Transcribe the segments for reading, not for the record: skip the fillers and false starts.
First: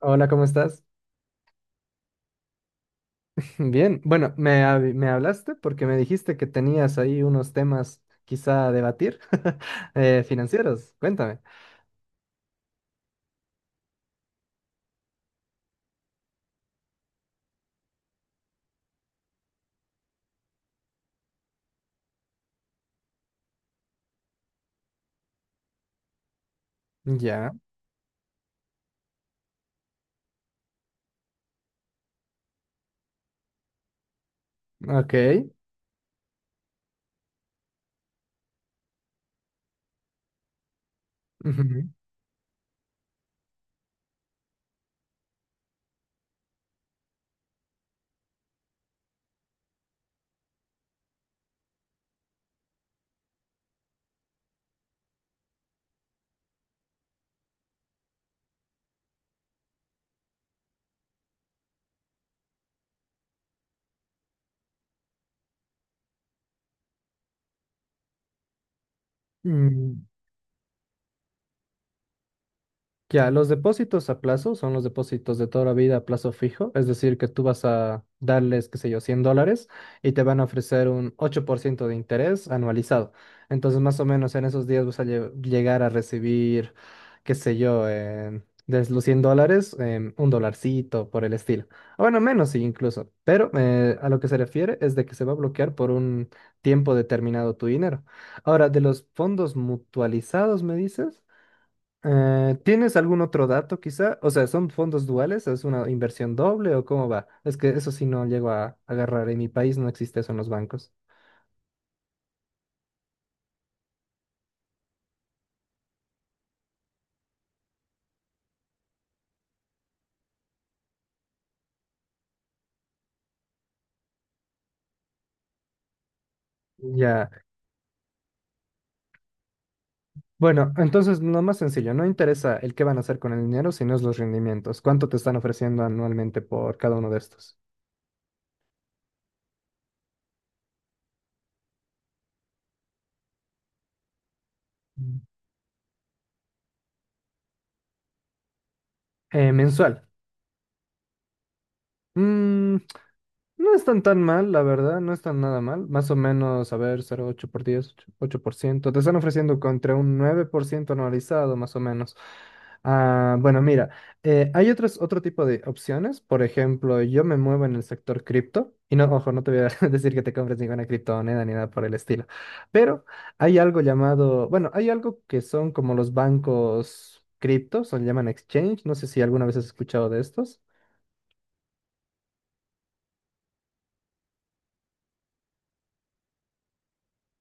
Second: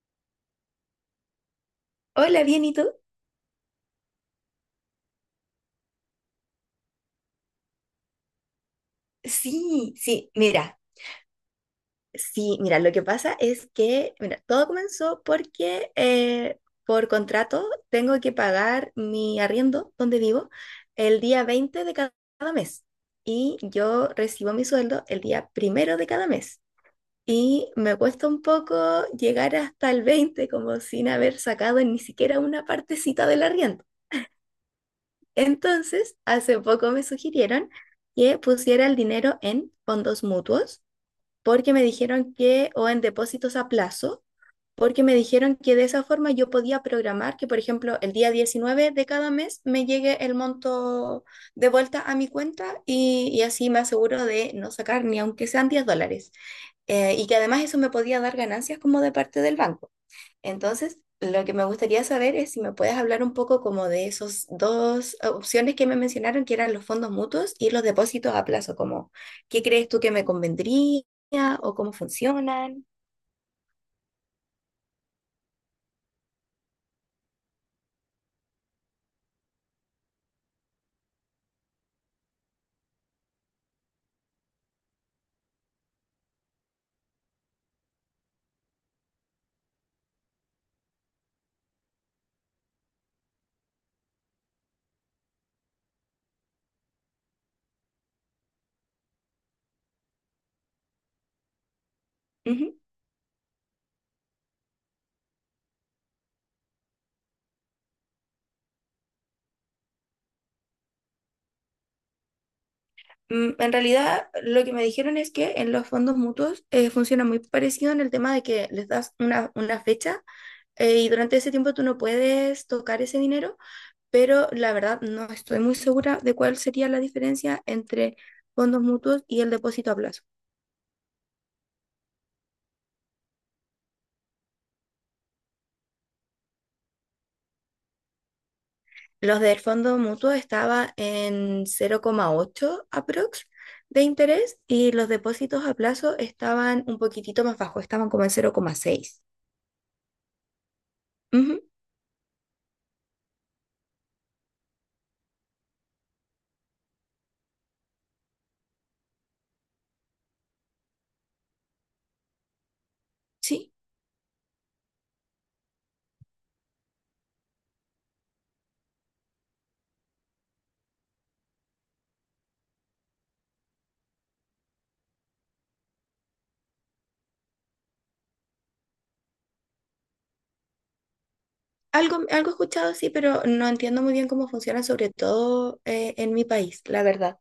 Hola, ¿cómo estás? Hola, bien, ¿y tú? Bien. Bueno, me hablaste porque me dijiste que tenías ahí unos temas quizá a debatir Sí, sí, mira, financieros. Cuéntame. Lo que pasa es que, mira, todo comenzó porque por contrato tengo que pagar mi arriendo donde vivo el día 20 de cada mes, y yo recibo mi sueldo el día primero de cada mes, Ya, y me cuesta un poco llegar hasta el 20 como sin haber sacado ni siquiera una partecita del arriendo. ok. Entonces, hace poco me sugirieron que pusiera el dinero en fondos mutuos porque me Ujú. dijeron que, o en depósitos a plazo, porque me dijeron que de esa forma yo podía programar que, por ejemplo, el día 19 de cada mes me llegue el monto de vuelta a mi cuenta, y así me aseguro de no sacar ni aunque sean $10. Y que además eso me podía dar ganancias como de parte del banco. Entonces, lo que me gustaría saber es si me puedes hablar un poco como de esos dos opciones que me mencionaron, que eran los fondos mutuos y los depósitos a plazo, como ¿qué crees tú Mm. que me convendría o cómo funcionan? Ya, los depósitos a plazo son los depósitos de toda la vida a plazo fijo, es decir, que tú vas a darles, qué sé yo, $100 y te van a ofrecer un 8% de interés anualizado. Entonces, más o menos en esos días llegar a recibir, qué sé yo, de los $100, un dolarcito por el estilo. O bueno, menos sí, incluso, pero a lo que se refiere es de que se va a bloquear por un tiempo determinado tu dinero. Ahora, de los fondos mutualizados, ¿me dices? Ujú. ¿Tienes algún otro dato quizá? O sea, ¿son fondos duales? ¿Es una inversión doble o cómo va? Es que eso sí no llego a agarrar. En mi país no existe eso en los bancos. En realidad, lo que me dijeron es que en los fondos mutuos funciona muy parecido en el tema de que les das una fecha, y durante ese tiempo tú no puedes tocar ese dinero, pero la verdad no estoy muy segura de cuál sería la Ya. diferencia entre fondos mutuos y el depósito a plazo. Bueno, entonces lo más sencillo, no interesa el qué van a hacer con el dinero, sino es los rendimientos. ¿Cuánto te están ofreciendo anualmente por cada uno de estos? Los del fondo mutuo estaba en 0,8 aprox de interés, y los Mm. depósitos a plazo estaban un poquitito más bajos, estaban como en 0,6. ¿Mensual? Ujú, Mm. No están tan mal, la verdad, no están nada mal. Más o menos, a ver, 0,8 por diez, ocho ocho por ciento, te están ofreciendo contra un 9% anualizado, más o menos. Ah, bueno, sí, mira, hay otro tipo de opciones. Por ejemplo, yo me muevo en el sector cripto. Y no, ojo, no te voy a decir que te compres ninguna criptomoneda ni nada por el estilo. Pero hay algo llamado, bueno, hay algo que son como los bancos criptos, o le llaman exchange. No sé si alguna vez has escuchado de estos. algo he escuchado, sí, pero no entiendo muy bien cómo funciona, sobre todo en mi país, la verdad.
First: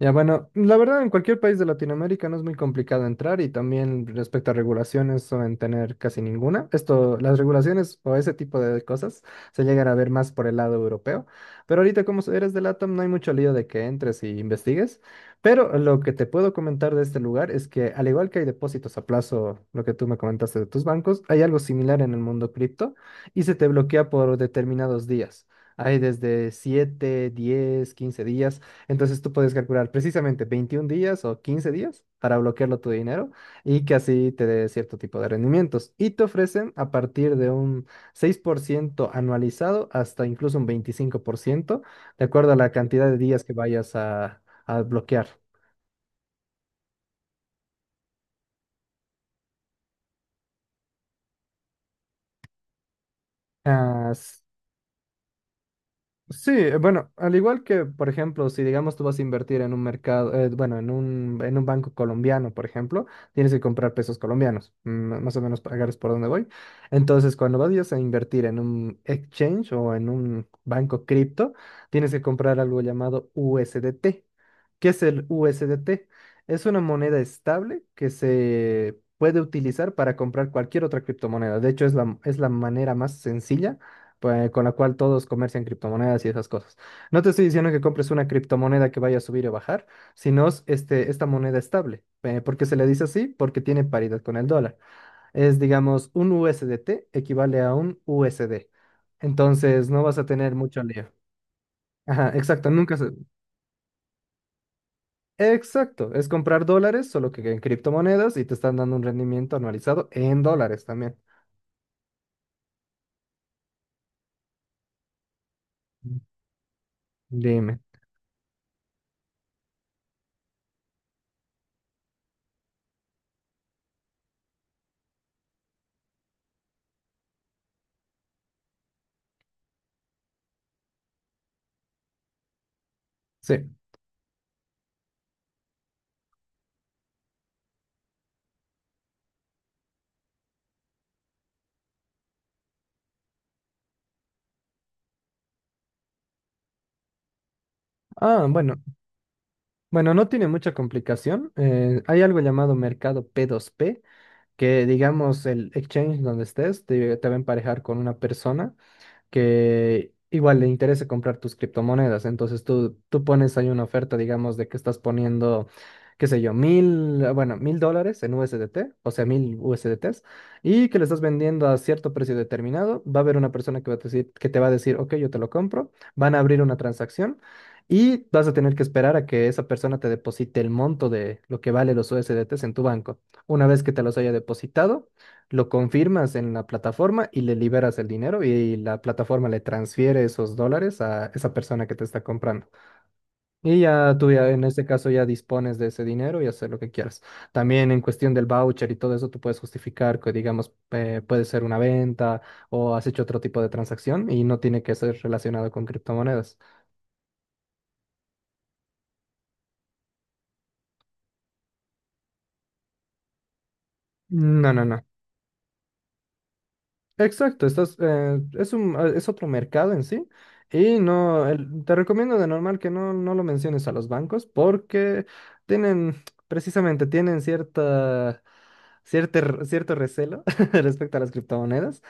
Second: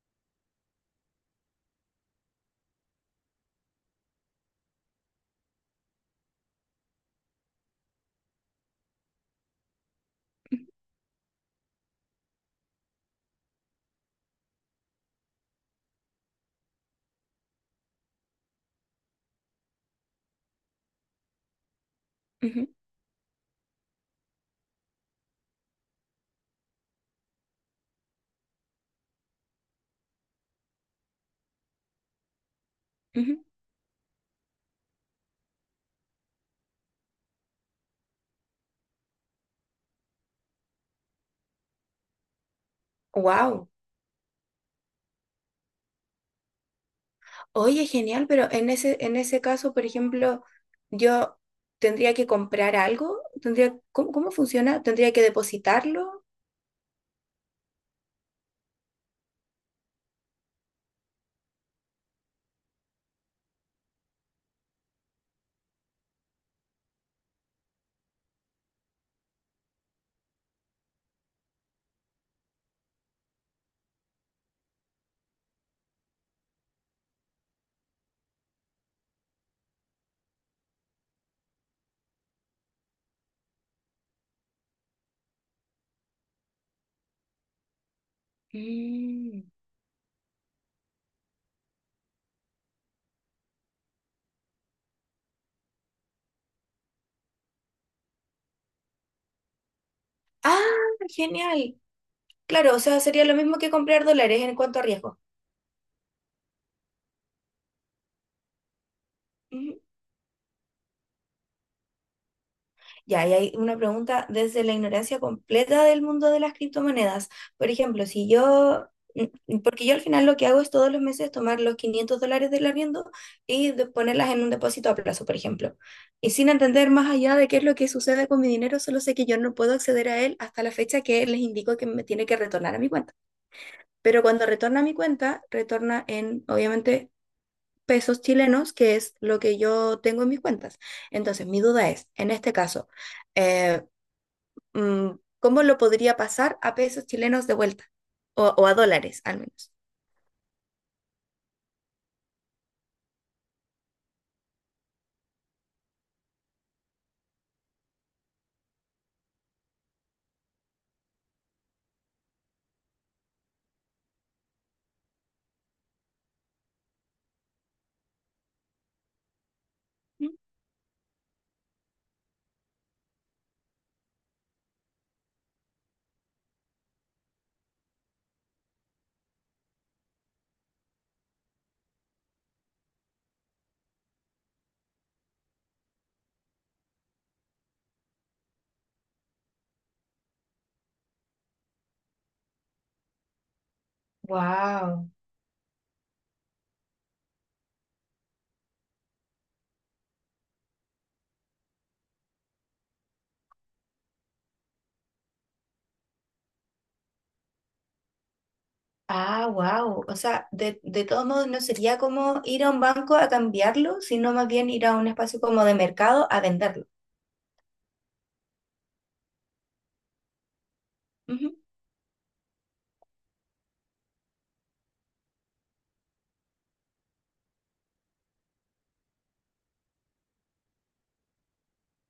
Ya, bueno, la verdad en cualquier país de Latinoamérica no es muy complicado entrar y también respecto a regulaciones suelen tener casi ninguna. Esto, las regulaciones o ese tipo de cosas se llegan a ver más por el lado europeo, pero ahorita eres del LATAM, no hay mucho lío de que entres y investigues, pero lo que te puedo comentar de este lugar es que al igual que hay depósitos a plazo, lo que tú me comentaste de tus bancos, hay algo similar en el mundo cripto y se te bloquea por determinados días. Hay desde 7, 10, 15 días. Entonces tú puedes calcular precisamente 21 días o 15 días para bloquearlo tu dinero y que así te dé cierto tipo de rendimientos. Y te ofrecen a partir de un 6% anualizado hasta incluso un 25%, de acuerdo a la cantidad de días que Wow. vayas a bloquear. Oye, genial, pero en ese caso, por ejemplo, yo tendría que comprar algo, tendría, ¿cómo, Ah, cómo funciona? ¿Tendría que depositarlo? sí, bueno, al igual que, por ejemplo, si digamos tú vas a invertir en un mercado, bueno, en un banco colombiano, por ejemplo, tienes que comprar pesos colombianos, mm, más o menos para agarres por dónde voy. Entonces, cuando vayas a invertir en un exchange o en un banco cripto, tienes que comprar algo llamado USDT. ¿Qué es el USDT? Es una moneda estable que se puede utilizar para comprar cualquier otra criptomoneda. De hecho, es la manera más sencilla pues, con la cual todos comercian criptomonedas y esas cosas. No te estoy diciendo que compres una criptomoneda que vaya a Mm. subir o bajar, sino es, este, esta moneda estable. ¿Por qué se le dice así? Porque tiene paridad con el dólar. Es, digamos, un USDT equivale a un USD. Entonces, no vas a tener Ah, mucho lío. genial. Ajá, exacto, Claro, o nunca sea, se... sería lo mismo que comprar dólares en cuanto a riesgo. Exacto, es comprar dólares, solo que en criptomonedas y te están dando un rendimiento Ujú. anualizado en dólares también. Ya, y hay una pregunta desde la ignorancia completa del mundo de las criptomonedas. Por Dime. ejemplo, si yo, porque yo al final lo que hago es todos los meses tomar los $500 del arriendo y ponerlas en un depósito a plazo, por ejemplo. Y sin entender más allá de qué es lo que sucede con mi dinero, solo sé que yo no puedo acceder a él hasta la fecha que les indico que me tiene que retornar a mi cuenta. Sí. Pero cuando retorna a mi cuenta, retorna en, obviamente, pesos chilenos, que es lo que yo tengo en mis cuentas. Entonces, mi duda es, en este caso, eh, mm, ¿cómo lo podría pasar a pesos chilenos de vuelta? Ah, O a bueno. dólares, al menos. Bueno, no tiene mucha complicación. Hay algo llamado mercado P2P que digamos el exchange donde estés te va a emparejar con una persona que igual le interese comprar tus criptomonedas. Entonces tú pones ahí una oferta, digamos, de que estás poniendo, qué sé yo, $1.000 en USDT, o sea, 1.000 USDTs, y que le estás vendiendo a cierto precio determinado. Va a haber una persona que va a decir, que te va a decir, ok, yo te lo compro. Van a abrir una transacción. Y vas a tener que esperar a que esa persona te deposite el monto de lo que vale los USDTs en tu banco. Una vez que te los haya depositado, lo confirmas en la plataforma y le liberas el dinero y la plataforma le transfiere esos dólares a esa persona que te está comprando. Y ya tú ya en este Wow. caso ya dispones de ese dinero y hacer lo que quieras. También en cuestión del voucher y todo eso, tú puedes justificar que digamos puede ser una venta o has hecho otro tipo de transacción y no tiene que ser relacionado con criptomonedas. Ah, wow. O sea, de todos modos no sería como ir a un banco a cambiarlo, sino más bien No, no, ir a no. un espacio como de mercado a venderlo. Exacto, estás, es un, es otro mercado en sí. Y no, Ujú. Te recomiendo de normal que no, no lo menciones a los bancos porque tienen, precisamente, tienen cierto recelo respecto a las criptomonedas.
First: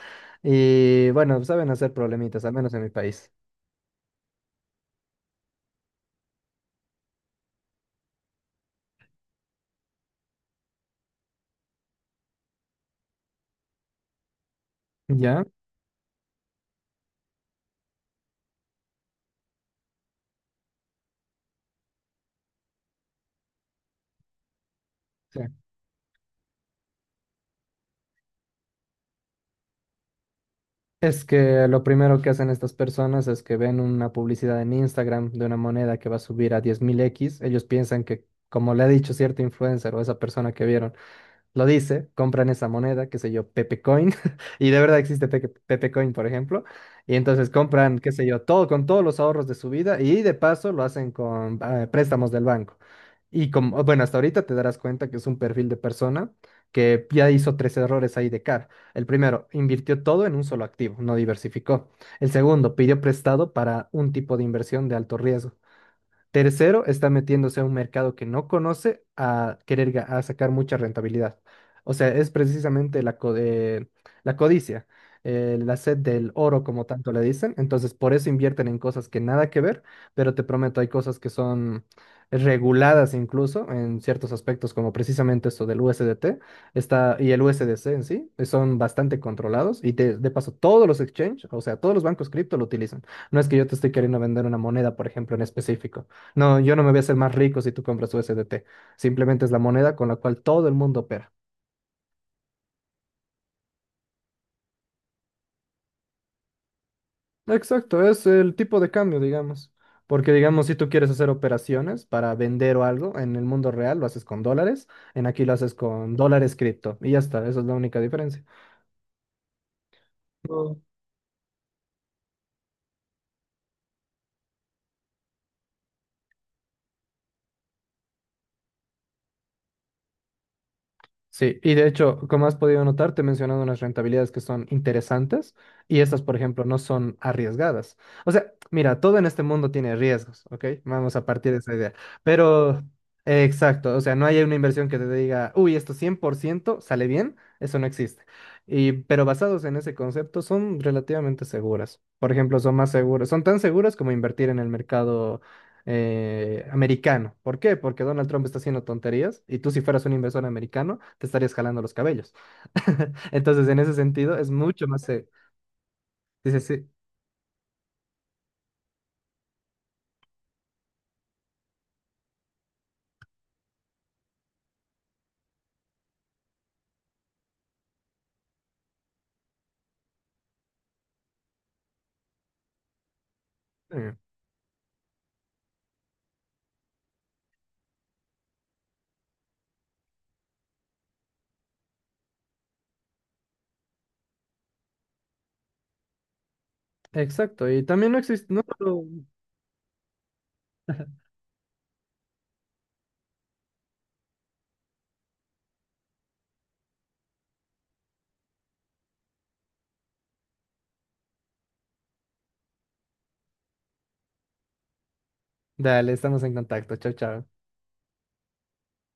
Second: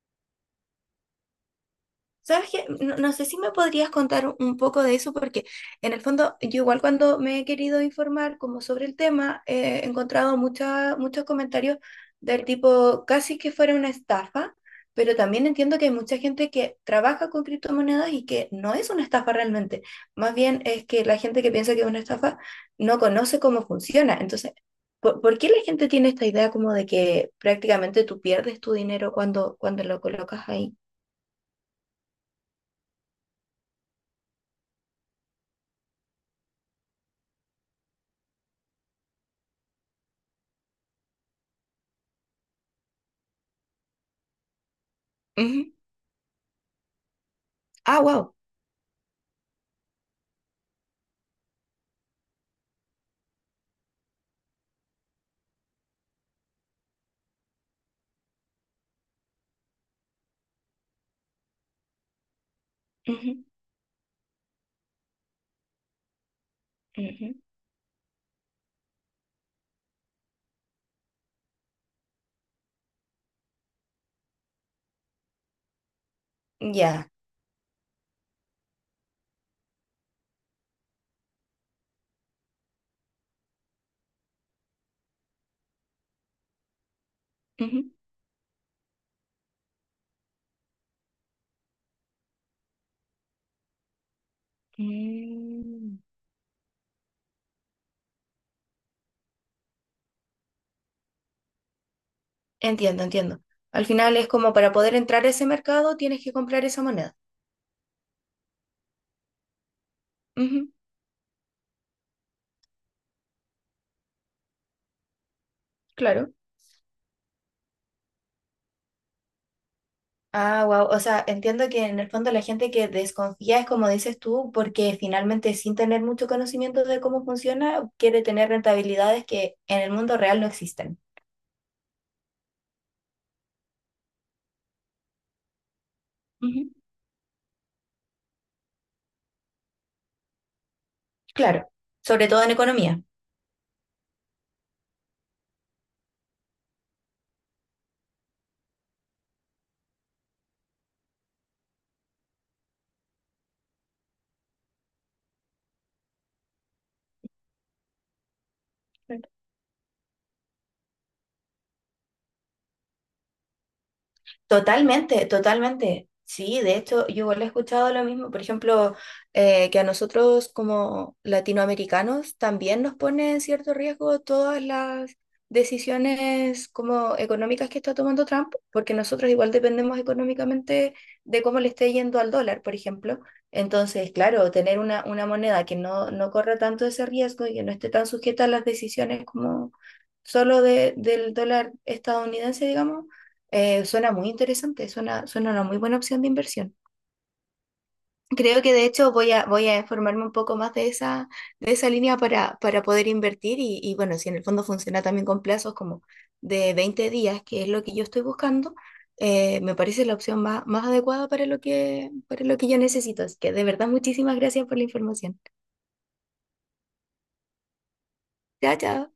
Y bueno, saben hacer problemitas, ¿Sabes al qué? menos en mi No, no sé país. si me podrías contar un poco de eso, porque en el fondo yo igual cuando me he querido informar como sobre el tema, he encontrado muchos comentarios del tipo casi que fuera una estafa, pero ¿Ya? también entiendo que hay mucha gente que trabaja con criptomonedas y que no es una estafa realmente. Más bien es que la gente que piensa que es una estafa no conoce cómo funciona. Entonces, ¿por Sí. qué la gente tiene esta idea como de que prácticamente tú pierdes tu dinero cuando lo colocas ahí? Es que lo primero que hacen estas personas es que ven una publicidad en Instagram de una moneda que va a subir a 10.000 x. Ellos piensan que, como le ha dicho cierto influencer o esa persona que vieron, lo dice, compran esa moneda, qué sé yo, Pepe Coin, y de verdad existe Pepe Coin, por ejemplo, y entonces compran, Ah, qué sé wow. yo, todo con todos los ahorros de su vida y de paso lo hacen con préstamos del banco. Y como, bueno, hasta ahorita te darás cuenta que es un perfil de persona que ya hizo tres errores ahí de cara. El primero, invirtió todo en un solo activo, no diversificó. El segundo, pidió Ujú, prestado para un tipo de inversión de alto riesgo. Tercero, está ujú, metiéndose a un mercado que no conoce a querer a sacar mucha rentabilidad. O sea, es precisamente la codicia, la sed del oro, como ya. tanto le dicen. Entonces, por eso invierten en cosas que nada que ver, pero te prometo, hay cosas que son reguladas incluso en ciertos aspectos, como precisamente esto del USDT está, y el Ujú. USDC en sí, son bastante controlados. Y de paso, todos los exchange, o sea, todos los bancos cripto lo utilizan. No es que yo te estoy queriendo vender una moneda, por ejemplo, en Mm. específico. No, yo no me voy a hacer más rico si tú compras U S D T. Simplemente es la moneda con la cual todo el mundo opera. Entiendo, entiendo. Al final es como para poder entrar a ese mercado tienes que comprar esa moneda. Exacto, es el tipo de cambio, digamos. Porque, digamos, Ujú, si tú quieres hacer operaciones para vender o algo en el mundo real, lo haces con dólares. En aquí lo haces con claro. dólares cripto. Y ya está, esa es la única diferencia. Ah, wow. O sea, entiendo que en el fondo la gente que desconfía es como dices tú, porque finalmente sin tener mucho conocimiento de cómo funciona, quiere tener rentabilidades que en el mundo real no existen. Sí, y de hecho, como has podido notar, te he mencionado unas rentabilidades que son interesantes y estas, por Ujú, ejemplo, no son arriesgadas. O sea, mira, todo en este mundo tiene riesgos, ¿ok? Vamos a partir de claro, esa idea. sobre todo en Pero, economía. Exacto, o sea, no hay una inversión que te diga, uy, esto 100% sale bien, eso no existe. Y, pero basados en ese concepto, son relativamente seguras. Por ejemplo, son más seguras, son tan seguras como invertir en el mercado americano. ¿Por qué? Porque Donald Trump está haciendo tonterías y tú si fueras un inversor americano te estarías jalando los cabellos. Entonces, en ese sentido, es mucho más... Totalmente, se- totalmente. Dice, Sí, sí, de sí, hecho, yo igual he escuchado lo mismo. Por ejemplo, que a nosotros como latinoamericanos también nos pone en cierto riesgo todas las decisiones como económicas que está tomando Trump, porque nosotros igual dependemos económicamente de cómo le esté yendo al dólar, por ejemplo. Entonces, eh, claro, tener una moneda que no corra tanto ese riesgo y que no esté tan sujeta a las decisiones como solo del dólar estadounidense, digamos, suena muy interesante, suena una muy buena opción de inversión. exacto. Y también no existe... Creo No, que de no- hecho voy a informarme un poco más de esa línea para poder invertir, y bueno, si en el fondo funciona también con plazos como de 20 días, que es lo que yo estoy buscando, me parece la opción más adecuada para lo que, yo necesito. Así que de verdad, muchísimas gracias por la información. Dale, estamos en contacto. Chao, chao. Chao, chao.